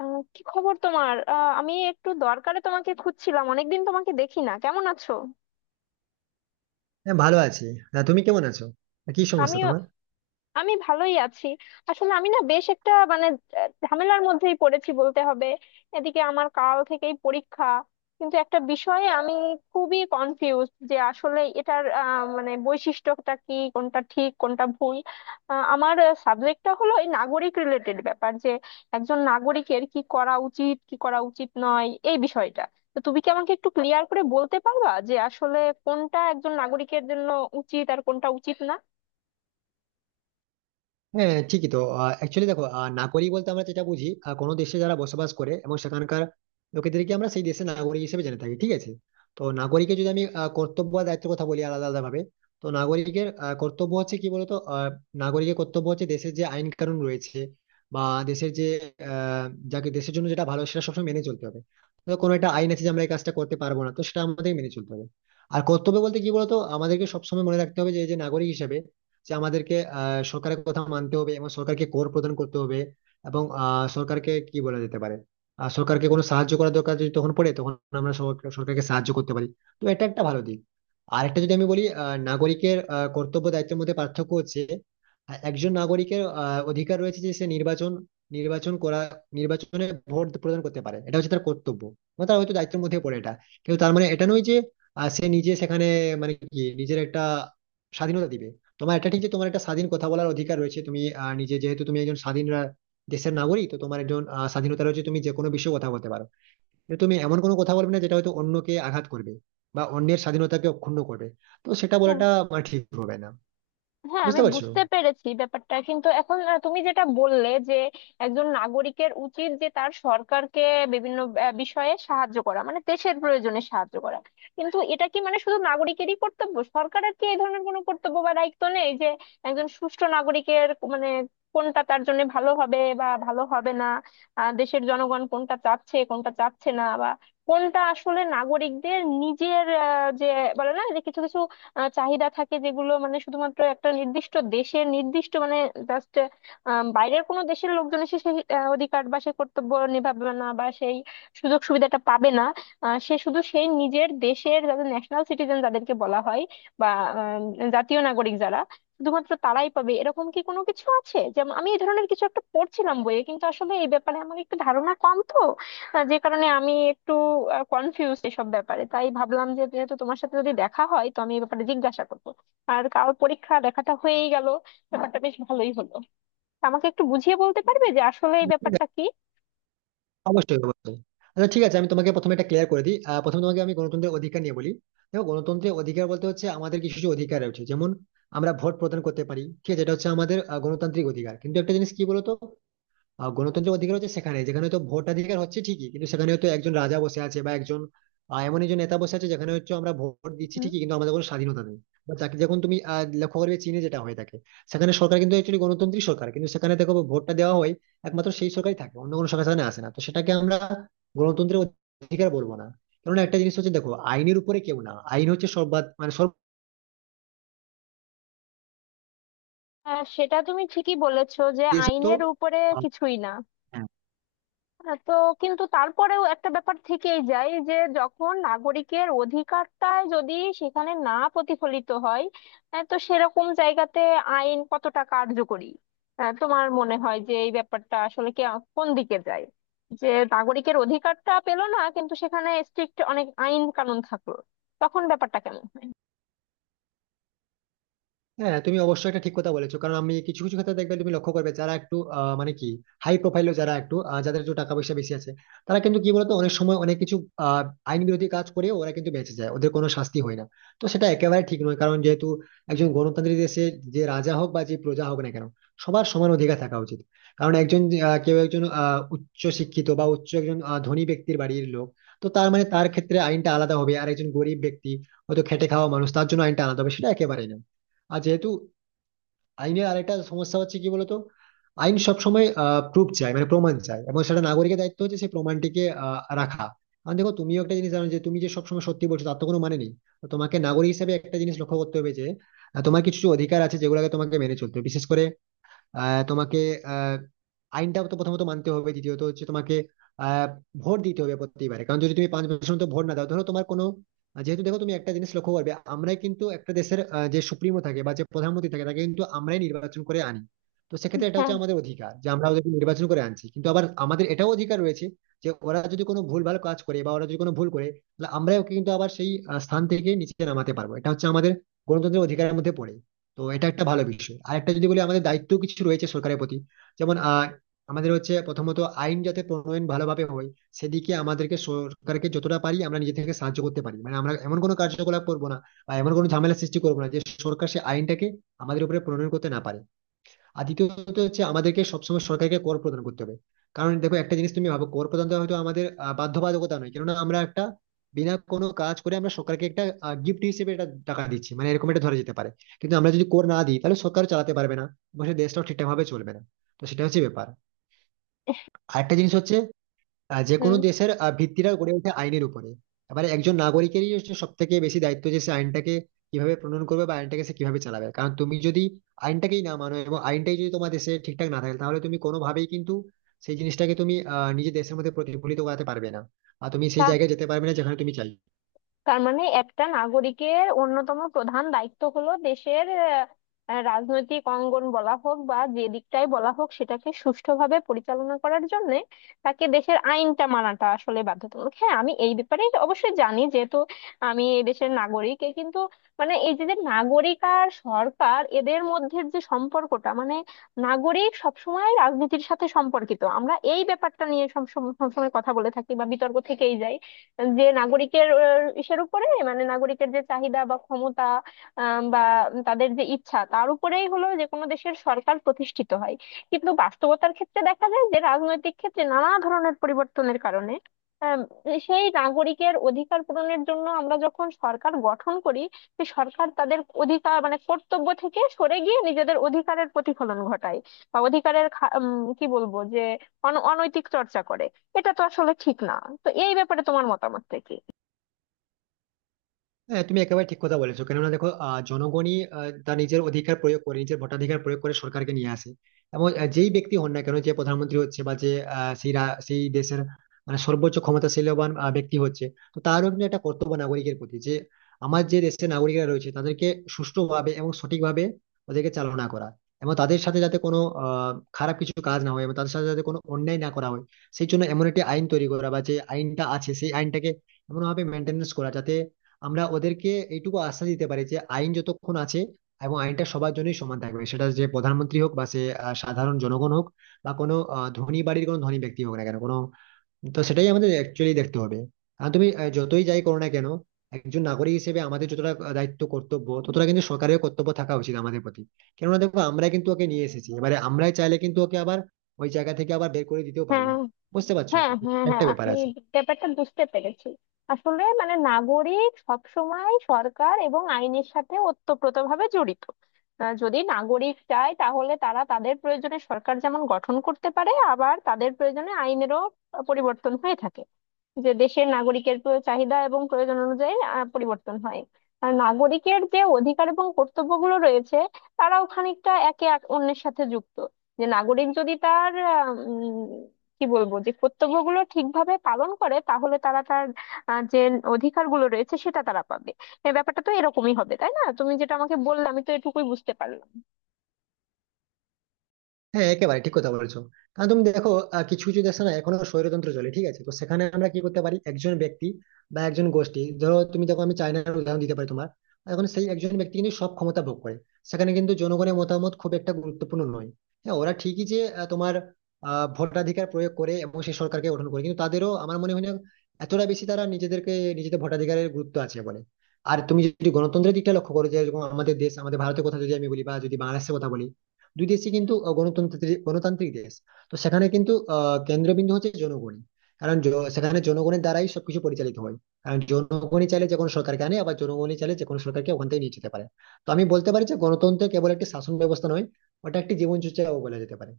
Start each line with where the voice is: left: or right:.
left: কি খবর তোমার? আমি একটু দরকারে তোমাকে খুঁজছিলাম। অনেকদিন তোমাকে দেখি না, কেমন আছো?
right: হ্যাঁ, ভালো আছি। না, তুমি কেমন আছো? আর কি
left: আমি
right: সমস্যা তোমার?
left: আমি ভালোই আছি। আসলে আমি না বেশ একটা মানে ঝামেলার মধ্যেই পড়েছি বলতে হবে। এদিকে আমার কাল থেকেই পরীক্ষা, কিন্তু একটা বিষয়ে আমি খুবই কনফিউজ যে আসলে এটার মানে বৈশিষ্ট্যটা কি, কোনটা ঠিক, কোনটা ভুল। আমার সাবজেক্টটা হলো এই নাগরিক রিলেটেড ব্যাপার, যে একজন নাগরিকের কি করা উচিত, কি করা উচিত নয়, এই বিষয়টা। তো তুমি কি আমাকে একটু ক্লিয়ার করে বলতে পারবা যে আসলে কোনটা একজন নাগরিকের জন্য উচিত আর কোনটা উচিত না?
right: হ্যাঁ, ঠিকই তো। অ্যাকচুয়ালি দেখো, নাগরিক বলতে আমরা যেটা বুঝি, কোনো দেশে যারা বসবাস করে এবং সেখানকার লোকেদেরকে আমরা সেই দেশের নাগরিক হিসেবে জেনে থাকি, ঠিক আছে। তো নাগরিকের যদি আমি কর্তব্য আর দায়িত্বের কথা বলি আলাদা আলাদা ভাবে, তো নাগরিকের কর্তব্য হচ্ছে কি বলতো, নাগরিকের কর্তব্য হচ্ছে দেশের যে আইন কানুন রয়েছে বা দেশের যে আহ যাকে দেশের জন্য যেটা ভালো সেটা সবসময় মেনে চলতে হবে। তো কোনো একটা আইন আছে যে আমরা এই কাজটা করতে পারবো না, তো সেটা আমাদের মেনে চলতে হবে। আর কর্তব্য বলতে কি বলতো, আমাদেরকে সবসময় মনে রাখতে হবে যে এই যে নাগরিক হিসেবে যে আমাদেরকে সরকারের কথা মানতে হবে এবং সরকারকে কর প্রদান করতে হবে। এবং সরকারকে কি বলা যেতে পারে, সরকারকে কোনো সাহায্য করার দরকার যদি তখন পড়ে, তখন আমরা সরকারকে সাহায্য করতে পারি। তো এটা একটা ভালো দিক। আর একটা যদি আমি বলি, নাগরিকের কর্তব্য দায়িত্বের মধ্যে পার্থক্য হচ্ছে, একজন নাগরিকের অধিকার রয়েছে যে সে নির্বাচন নির্বাচন করা, নির্বাচনে ভোট প্রদান করতে পারে। এটা হচ্ছে তার কর্তব্য, মানে তার হয়তো দায়িত্বের মধ্যে পড়ে এটা। কিন্তু তার মানে এটা নয় যে সে নিজে সেখানে মানে কি নিজের একটা স্বাধীনতা দিবে। তোমার এটা ঠিক যে তোমার একটা স্বাধীন কথা বলার অধিকার রয়েছে, তুমি নিজে যেহেতু তুমি একজন স্বাধীন দেশের নাগরিক, তো তোমার একজন স্বাধীনতা রয়েছে, তুমি যে কোনো বিষয়ে কথা বলতে পারো। কিন্তু তুমি এমন কোনো কথা বলবে না যেটা হয়তো অন্যকে আঘাত করবে বা অন্যের স্বাধীনতাকে অক্ষুণ্ণ করবে। তো সেটা বলাটা আমার ঠিক হবে না।
left: হ্যাঁ, আমি
right: বুঝতে পারছো?
left: বুঝতে পেরেছি ব্যাপারটা, কিন্তু এখন তুমি যেটা বললে যে একজন নাগরিকের উচিত যে তার সরকারকে বিভিন্ন বিষয়ে সাহায্য করা, মানে দেশের প্রয়োজনে সাহায্য করা। কিন্তু এটা কি মানে শুধু নাগরিকেরই কর্তব্য? সরকারের কি এই ধরনের কোনো কর্তব্য বা দায়িত্ব নেই যে একজন সুষ্ঠু নাগরিকের মানে কোনটা তার জন্য ভালো হবে বা ভালো হবে না, দেশের জনগণ কোনটা চাচ্ছে, কোনটা চাচ্ছে না, বা কোনটা আসলে নাগরিকদের নিজের যে বলে না যে কিছু কিছু চাহিদা থাকে, যেগুলো মানে শুধুমাত্র একটা নির্দিষ্ট দেশের নির্দিষ্ট মানে জাস্ট বাইরের কোনো দেশের লোকজন এসে সেই অধিকার বা সেই কর্তব্য নিভাবে না বা সেই সুযোগ সুবিধাটা পাবে না। সে শুধু সেই নিজের দেশের, যাদের ন্যাশনাল সিটিজেন যাদেরকে বলা হয়, বা জাতীয় নাগরিক, যারা শুধুমাত্র তারাই পাবে, এরকম কি কোনো কিছু আছে? যেমন আমি এই ধরনের কিছু একটা পড়ছিলাম বইয়ে, কিন্তু আসলে এই ব্যাপারে আমার একটু ধারণা কম তো। হ্যাঁ, যে কারণে আমি একটু কনফিউজ এসব ব্যাপারে, তাই ভাবলাম যে যেহেতু তোমার সাথে যদি দেখা হয় তো আমি এই ব্যাপারে জিজ্ঞাসা করবো। আর কাল পরীক্ষা, দেখাটা হয়েই গেল, ব্যাপারটা বেশ ভালোই হলো। আমাকে একটু বুঝিয়ে বলতে পারবে যে আসলে এই ব্যাপারটা কি?
right: অবশ্যই অবশ্যই। আচ্ছা, ঠিক আছে, আমি তোমাকে প্রথমে এটা ক্লিয়ার করে দিই। প্রথমে তোমাকে আমি গণতন্ত্রের অধিকার নিয়ে বলি। দেখো, গণতন্ত্রের অধিকার বলতে হচ্ছে আমাদের কিছু কিছু অধিকার রয়েছে, যেমন আমরা ভোট প্রদান করতে পারি, ঠিক আছে। এটা হচ্ছে আমাদের গণতান্ত্রিক অধিকার। কিন্তু একটা জিনিস কি বলতো, গণতন্ত্রের অধিকার হচ্ছে সেখানে যেখানে তো ভোটাধিকার হচ্ছে ঠিকই, কিন্তু সেখানে হয়তো একজন রাজা বসে আছে বা একজন এমন একজন নেতা বসে আছে, যেখানে হচ্ছে আমরা ভোট দিচ্ছি
left: হুম।
right: ঠিকই, কিন্তু আমাদের কোনো স্বাধীনতা নেই। বা তাকে যখন তুমি লক্ষ্য করবে চীনে যেটা হয়ে থাকে, সেখানে সরকার কিন্তু একচুয়ালি গণতান্ত্রিক সরকার, কিন্তু সেখানে দেখো ভোটটা দেওয়া হয় একমাত্র সেই সরকারই থাকে, অন্য কোনো সরকার সেখানে আসে না। তো সেটাকে আমরা গণতন্ত্রের অধিকার বলবো না। কারণ একটা জিনিস হচ্ছে, দেখো, আইনের উপরে কেউ না, আইন হচ্ছে সর্বা মানে সর্ব
left: সেটা তুমি ঠিকই বলেছো যে
right: দেশে তো
left: আইনের উপরে কিছুই না।
right: আহ,
left: হ্যাঁ, তো কিন্তু তারপরেও একটা ব্যাপার থেকেই যায় যে যখন নাগরিকের অধিকারটাই যদি সেখানে না প্রতিফলিত হয়, তো সেরকম জায়গাতে আইন কতটা কার্যকরী? তোমার মনে হয় যে এই ব্যাপারটা আসলে কে কোন দিকে যায়, যে নাগরিকের অধিকারটা পেলো না কিন্তু সেখানে স্ট্রিক্ট অনেক আইন কানুন থাকলো, তখন ব্যাপারটা কেমন হয়?
right: হ্যাঁ, তুমি অবশ্যই একটা ঠিক কথা বলেছো। কারণ আমি কিছু কিছু ক্ষেত্রে দেখবে তুমি লক্ষ্য করবে যারা একটু মানে কি হাই প্রোফাইলও, যারা একটু যাদের একটু টাকা পয়সা বেশি আছে, তারা কিন্তু কি বলতো অনেক সময় অনেক কিছু আহ, আইন বিরোধী কাজ করে। ওরা কিন্তু বেঁচে যায়, ওদের কোনো শাস্তি হয় না। তো সেটা একেবারে ঠিক নয়, কারণ যেহেতু একজন গণতান্ত্রিক দেশে যে রাজা হোক বা যে প্রজা হোক না কেন, সবার সমান অধিকার থাকা উচিত। কারণ একজন কেউ একজন উচ্চ শিক্ষিত বা উচ্চ একজন ধনী ব্যক্তির বাড়ির লোক, তো তার মানে তার ক্ষেত্রে আইনটা আলাদা হবে আর একজন গরিব ব্যক্তি হয়তো খেটে খাওয়া মানুষ তার জন্য আইনটা আলাদা হবে, সেটা একেবারেই না। আর যেহেতু আইনের আরেকটা সমস্যা হচ্ছে কি বলতো, আইন সবসময় প্রুফ চায়, মানে প্রমাণ চায়, এবং সেটা নাগরিকের দায়িত্ব হচ্ছে সেই প্রমাণটিকে রাখা। কারণ দেখো, তুমিও একটা জিনিস জানো যে তুমি যে সবসময় সত্যি বলছো তার তো কোনো মানে নেই। তো তোমাকে নাগরিক হিসেবে একটা জিনিস লক্ষ্য করতে হবে যে তোমার কিছু কিছু অধিকার আছে যেগুলোকে তোমাকে মেনে চলতে হবে, বিশেষ করে তোমাকে আহ, আইনটা তো প্রথমত মানতে হবে, দ্বিতীয়ত হচ্ছে তোমাকে আহ, ভোট দিতে হবে প্রতিবারে। কারণ যদি তুমি 5 বছর তো ভোট না দাও, ধরো তোমার কোনো যেহেতু দেখো তুমি একটা জিনিস লক্ষ্য করবে, আমরাই কিন্তু একটা দেশের যে সুপ্রিমো থাকে বা যে প্রধানমন্ত্রী থাকে তাকে কিন্তু আমরাই নির্বাচন করে আনি। তো সেক্ষেত্রে এটা
left: হ্যাঁ।
right: হচ্ছে আমাদের অধিকার যে আমরা ওদেরকে নির্বাচন করে আনছি, কিন্তু আবার আমাদের এটাও অধিকার রয়েছে যে ওরা যদি কোনো ভুলভাল কাজ করে বা ওরা যদি কোনো ভুল করে, তাহলে আমরাই ওকে কিন্তু আবার সেই স্থান থেকে নিচে নামাতে পারবো। এটা হচ্ছে আমাদের গণতন্ত্রের অধিকারের মধ্যে পড়ে। তো এটা একটা ভালো বিষয়। আর একটা যদি বলি, আমাদের দায়িত্ব কিছু রয়েছে সরকারের প্রতি, যেমন আমাদের হচ্ছে প্রথমত আইন যাতে প্রণয়ন ভালোভাবে হয়, সেদিকে আমাদেরকে সরকারকে যতটা পারি আমরা নিজে থেকে সাহায্য করতে পারি। মানে আমরা এমন কোনো কার্যকলাপ করবো না বা এমন কোনো ঝামেলা সৃষ্টি করবো না যে সরকার সে আইনটাকে আমাদের উপরে প্রণয়ন করতে না পারে। আর দ্বিতীয়ত হচ্ছে আমাদেরকে সবসময় সরকারকে কর প্রদান করতে হবে। কারণ দেখো একটা জিনিস তুমি ভাবো, কর প্রদান তো হয়তো আমাদের বাধ্যবাধকতা নয়, কেননা আমরা একটা বিনা কোনো কাজ করে আমরা সরকারকে একটা গিফট হিসেবে এটা টাকা দিচ্ছি, মানে এরকম এটা ধরা যেতে পারে। কিন্তু আমরা যদি কর না দিই তাহলে সরকার চালাতে পারবে না এবং সে দেশটাও ঠিকঠাক ভাবে চলবে না। তো সেটা হচ্ছে ব্যাপার। আরেকটা জিনিস হচ্ছে যে কোনো
left: হুম।
right: দেশের ভিত্তিটা গড়ে ওঠে আইনের উপরে। এবারে একজন নাগরিকেরই হচ্ছে সব থেকে বেশি দায়িত্ব যে সে আইনটাকে কিভাবে প্রণয়ন করবে বা আইনটাকে সে কিভাবে চালাবে। কারণ তুমি যদি আইনটাকেই না মানো এবং আইনটাই যদি তোমার দেশে ঠিকঠাক না থাকে, তাহলে তুমি কোনোভাবেই কিন্তু সেই জিনিসটাকে তুমি নিজের দেশের মধ্যে প্রতিফলিত করাতে পারবে না। আর তুমি সেই
left: তা,
right: জায়গায় যেতে পারবে না যেখানে তুমি চাই।
left: তার মানে একটা নাগরিকের অন্যতম প্রধান দায়িত্ব হলো দেশের রাজনৈতিক অঙ্গন বলা হোক বা যে দিকটাই বলা হোক, সেটাকে সুষ্ঠুভাবে পরিচালনা করার জন্য তাকে দেশের আইনটা মানাটা আসলে বাধ্যতামূলক। হ্যাঁ, আমি এই ব্যাপারে অবশ্যই জানি যেহেতু আমি এই দেশের নাগরিক। এ কিন্তু মানে এই যে যে নাগরিক আর সরকার, এদের মধ্যে যে সম্পর্কটা মানে নাগরিক সবসময় রাজনীতির সাথে সম্পর্কিত, আমরা এই ব্যাপারটা নিয়ে সব সব- সবসময় কথা বলে থাকি বা বিতর্ক থেকেই যায়, যে নাগরিকের ইসের উপরে মানে নাগরিকের যে চাহিদা বা ক্ষমতা, বা তাদের যে ইচ্ছা, তার উপরেই হলো যে কোনো দেশের সরকার প্রতিষ্ঠিত হয়। কিন্তু বাস্তবতার ক্ষেত্রে দেখা যায় যে রাজনৈতিক ক্ষেত্রে নানা ধরনের পরিবর্তনের কারণে আম, সেই নাগরিকের অধিকার পূরণের জন্য আমরা যখন সরকার গঠন করি, সে সরকার তাদের অধিকার মানে কর্তব্য থেকে সরে গিয়ে নিজেদের অধিকারের প্রতিফলন ঘটায় বা অধিকারের কি বলবো, যে অনৈতিক চর্চা করে। এটা তো আসলে ঠিক না। তো এই ব্যাপারে তোমার মতামতটা কি?
right: হ্যাঁ, তুমি একেবারে ঠিক কথা বলেছো। কেননা দেখো, জনগণই তার নিজের অধিকার প্রয়োগ করে, নিজের ভোটাধিকার প্রয়োগ করে সরকারকে নিয়ে আসে। এবং যেই ব্যক্তি হন না কেন, যে প্রধানমন্ত্রী হচ্ছে বা যে সেই সেই দেশের মানে সর্বোচ্চ ক্ষমতাশীলবান ব্যক্তি হচ্ছে, তো তারও কিন্তু একটা কর্তব্য নাগরিকের প্রতি যে আমার যে দেশের নাগরিকরা রয়েছে তাদেরকে সুষ্ঠুভাবে এবং সঠিকভাবে ওদেরকে চালনা করা, এবং তাদের সাথে যাতে কোনো খারাপ কিছু কাজ না হয় এবং তাদের সাথে যাতে কোনো অন্যায় না করা হয়। সেই জন্য এমন একটি আইন তৈরি করা বা যে আইনটা আছে সেই আইনটাকে এমনভাবে মেনটেনেন্স করা যাতে আমরা ওদেরকে এইটুকু আশ্বাস দিতে পারি যে আইন যতক্ষণ আছে এবং আইনটা সবার জন্যই সমান থাকবে, সেটা যে প্রধানমন্ত্রী হোক বা সে সাধারণ জনগণ হোক বা কোনো ধনী বাড়ির কোনো ধনী ব্যক্তি হোক না কেন কোনো। তো সেটাই আমাদের অ্যাকচুয়ালি দেখতে হবে। কারণ তুমি যতই যাই করো না কেন, একজন নাগরিক হিসেবে আমাদের যতটা দায়িত্ব কর্তব্য ততটা কিন্তু সরকারের কর্তব্য থাকা উচিত আমাদের প্রতি। কেননা দেখো, আমরা কিন্তু ওকে নিয়ে এসেছি, এবারে আমরাই চাইলে কিন্তু ওকে আবার ওই জায়গা থেকে আবার বের করে দিতেও পারি।
left: হ্যাঁ,
right: বুঝতে পারছো?
left: হ্যাঁ, হ্যাঁ, হ্যাঁ,
right: একটা ব্যাপার
left: আমি
right: আছে।
left: ব্যাপারটা বুঝতে পেরেছি। আসলে মানে নাগরিক সবসময় সরকার এবং আইনের সাথে ওতপ্রোতভাবে জড়িত। যদি নাগরিক চায় তাহলে তারা তাদের প্রয়োজনে সরকার যেমন গঠন করতে পারে, আবার তাদের প্রয়োজনে আইনেরও পরিবর্তন হয়ে থাকে, যে দেশের নাগরিকের চাহিদা এবং প্রয়োজন অনুযায়ী পরিবর্তন হয়। আর নাগরিকের যে অধিকার এবং কর্তব্যগুলো রয়েছে, তারাও খানিকটা একে অন্যের সাথে যুক্ত। যে নাগরিক যদি তার কি বলবো, যে কর্তব্যগুলো ঠিকভাবে পালন করে তাহলে তারা তার যে অধিকারগুলো রয়েছে সেটা তারা পাবে। এই ব্যাপারটা তো এরকমই হবে, তাই না? তুমি যেটা আমাকে বললে আমি তো এটুকুই বুঝতে পারলাম।
right: হ্যাঁ, একেবারে ঠিক কথা বলেছো। কারণ তুমি দেখো, কিছু কিছু দেশে না এখনো স্বৈরতন্ত্র চলে, ঠিক আছে। তো সেখানে আমরা কি করতে পারি, একজন ব্যক্তি বা একজন গোষ্ঠী, ধরো তুমি দেখো আমি চায়নার উদাহরণ দিতে পারি তোমার। এখন সেই একজন ব্যক্তি কিন্তু সব ক্ষমতা ভোগ করে, সেখানে কিন্তু জনগণের মতামত খুব একটা গুরুত্বপূর্ণ নয়। হ্যাঁ, ওরা ঠিকই যে তোমার ভোটাধিকার প্রয়োগ করে এবং সেই সরকারকে গঠন করে, কিন্তু তাদেরও আমার মনে হয় না এতটা বেশি তারা নিজেদেরকে নিজেদের ভোটাধিকারের গুরুত্ব আছে বলে। আর তুমি যদি গণতন্ত্রের দিকটা লক্ষ্য করো, যে যেরকম আমাদের দেশ, আমাদের ভারতের কথা যদি আমি বলি বা যদি বাংলাদেশের কথা বলি, দুই দেশই কিন্তু গণতন্ত্রের গণতান্ত্রিক দেশ। তো সেখানে কিন্তু কেন্দ্রবিন্দু হচ্ছে জনগণই। কারণ সেখানে জনগণের দ্বারাই সবকিছু পরিচালিত হয়। কারণ জনগণই চাইলে যে কোনো সরকারকে আনে, আবার জনগণই চাইলে যে কোনো সরকারকে ওখান থেকে নিয়ে যেতে পারে। তো আমি বলতে পারি যে গণতন্ত্র কেবল একটি শাসন ব্যবস্থা নয়, ওটা একটি জীবন চর্চাও বলা যেতে পারে।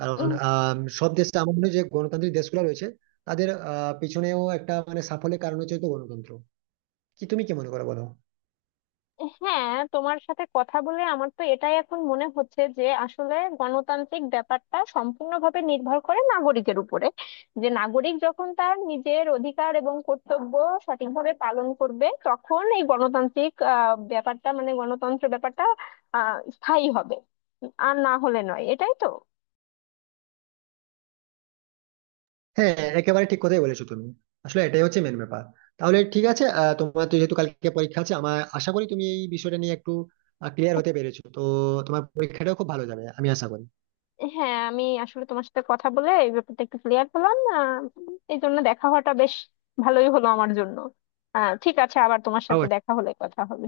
right: কারণ সব দেশে আমার মনে হয় যে গণতান্ত্রিক দেশগুলো রয়েছে, তাদের পিছনেও একটা মানে সাফল্যের কারণ হচ্ছে হয়তো গণতন্ত্র। কি, তুমি কি মনে করো বলো?
left: হ্যাঁ, তোমার সাথে কথা বলে আমার তো এটাই এখন মনে হচ্ছে যে আসলে গণতান্ত্রিক ব্যাপারটা সম্পূর্ণভাবে নির্ভর করে নাগরিকের উপরে। যে নাগরিক যখন তার নিজের অধিকার এবং কর্তব্য সঠিকভাবে পালন করবে, তখন এই গণতান্ত্রিক ব্যাপারটা মানে গণতন্ত্র ব্যাপারটা স্থায়ী হবে, আর না হলে নয়। এটাই তো।
right: হ্যাঁ, একেবারে ঠিক কথাই বলেছো তুমি। আসলে এটাই হচ্ছে মেন ব্যাপার। তাহলে ঠিক আছে, তোমার তো যেহেতু কালকে পরীক্ষা আছে, আমার আশা করি তুমি এই বিষয়টা নিয়ে একটু ক্লিয়ার হতে পেরেছো তো। তোমার পরীক্ষাটাও খুব ভালো যাবে আমি আশা করি।
left: হ্যাঁ, আমি আসলে তোমার সাথে কথা বলে এই ব্যাপারটা একটু ক্লিয়ার হলাম। এই জন্য দেখা হওয়াটা বেশ ভালোই হলো আমার জন্য। ঠিক আছে, আবার তোমার সাথে দেখা
right: অবশ্যই।
left: হলে কথা হবে।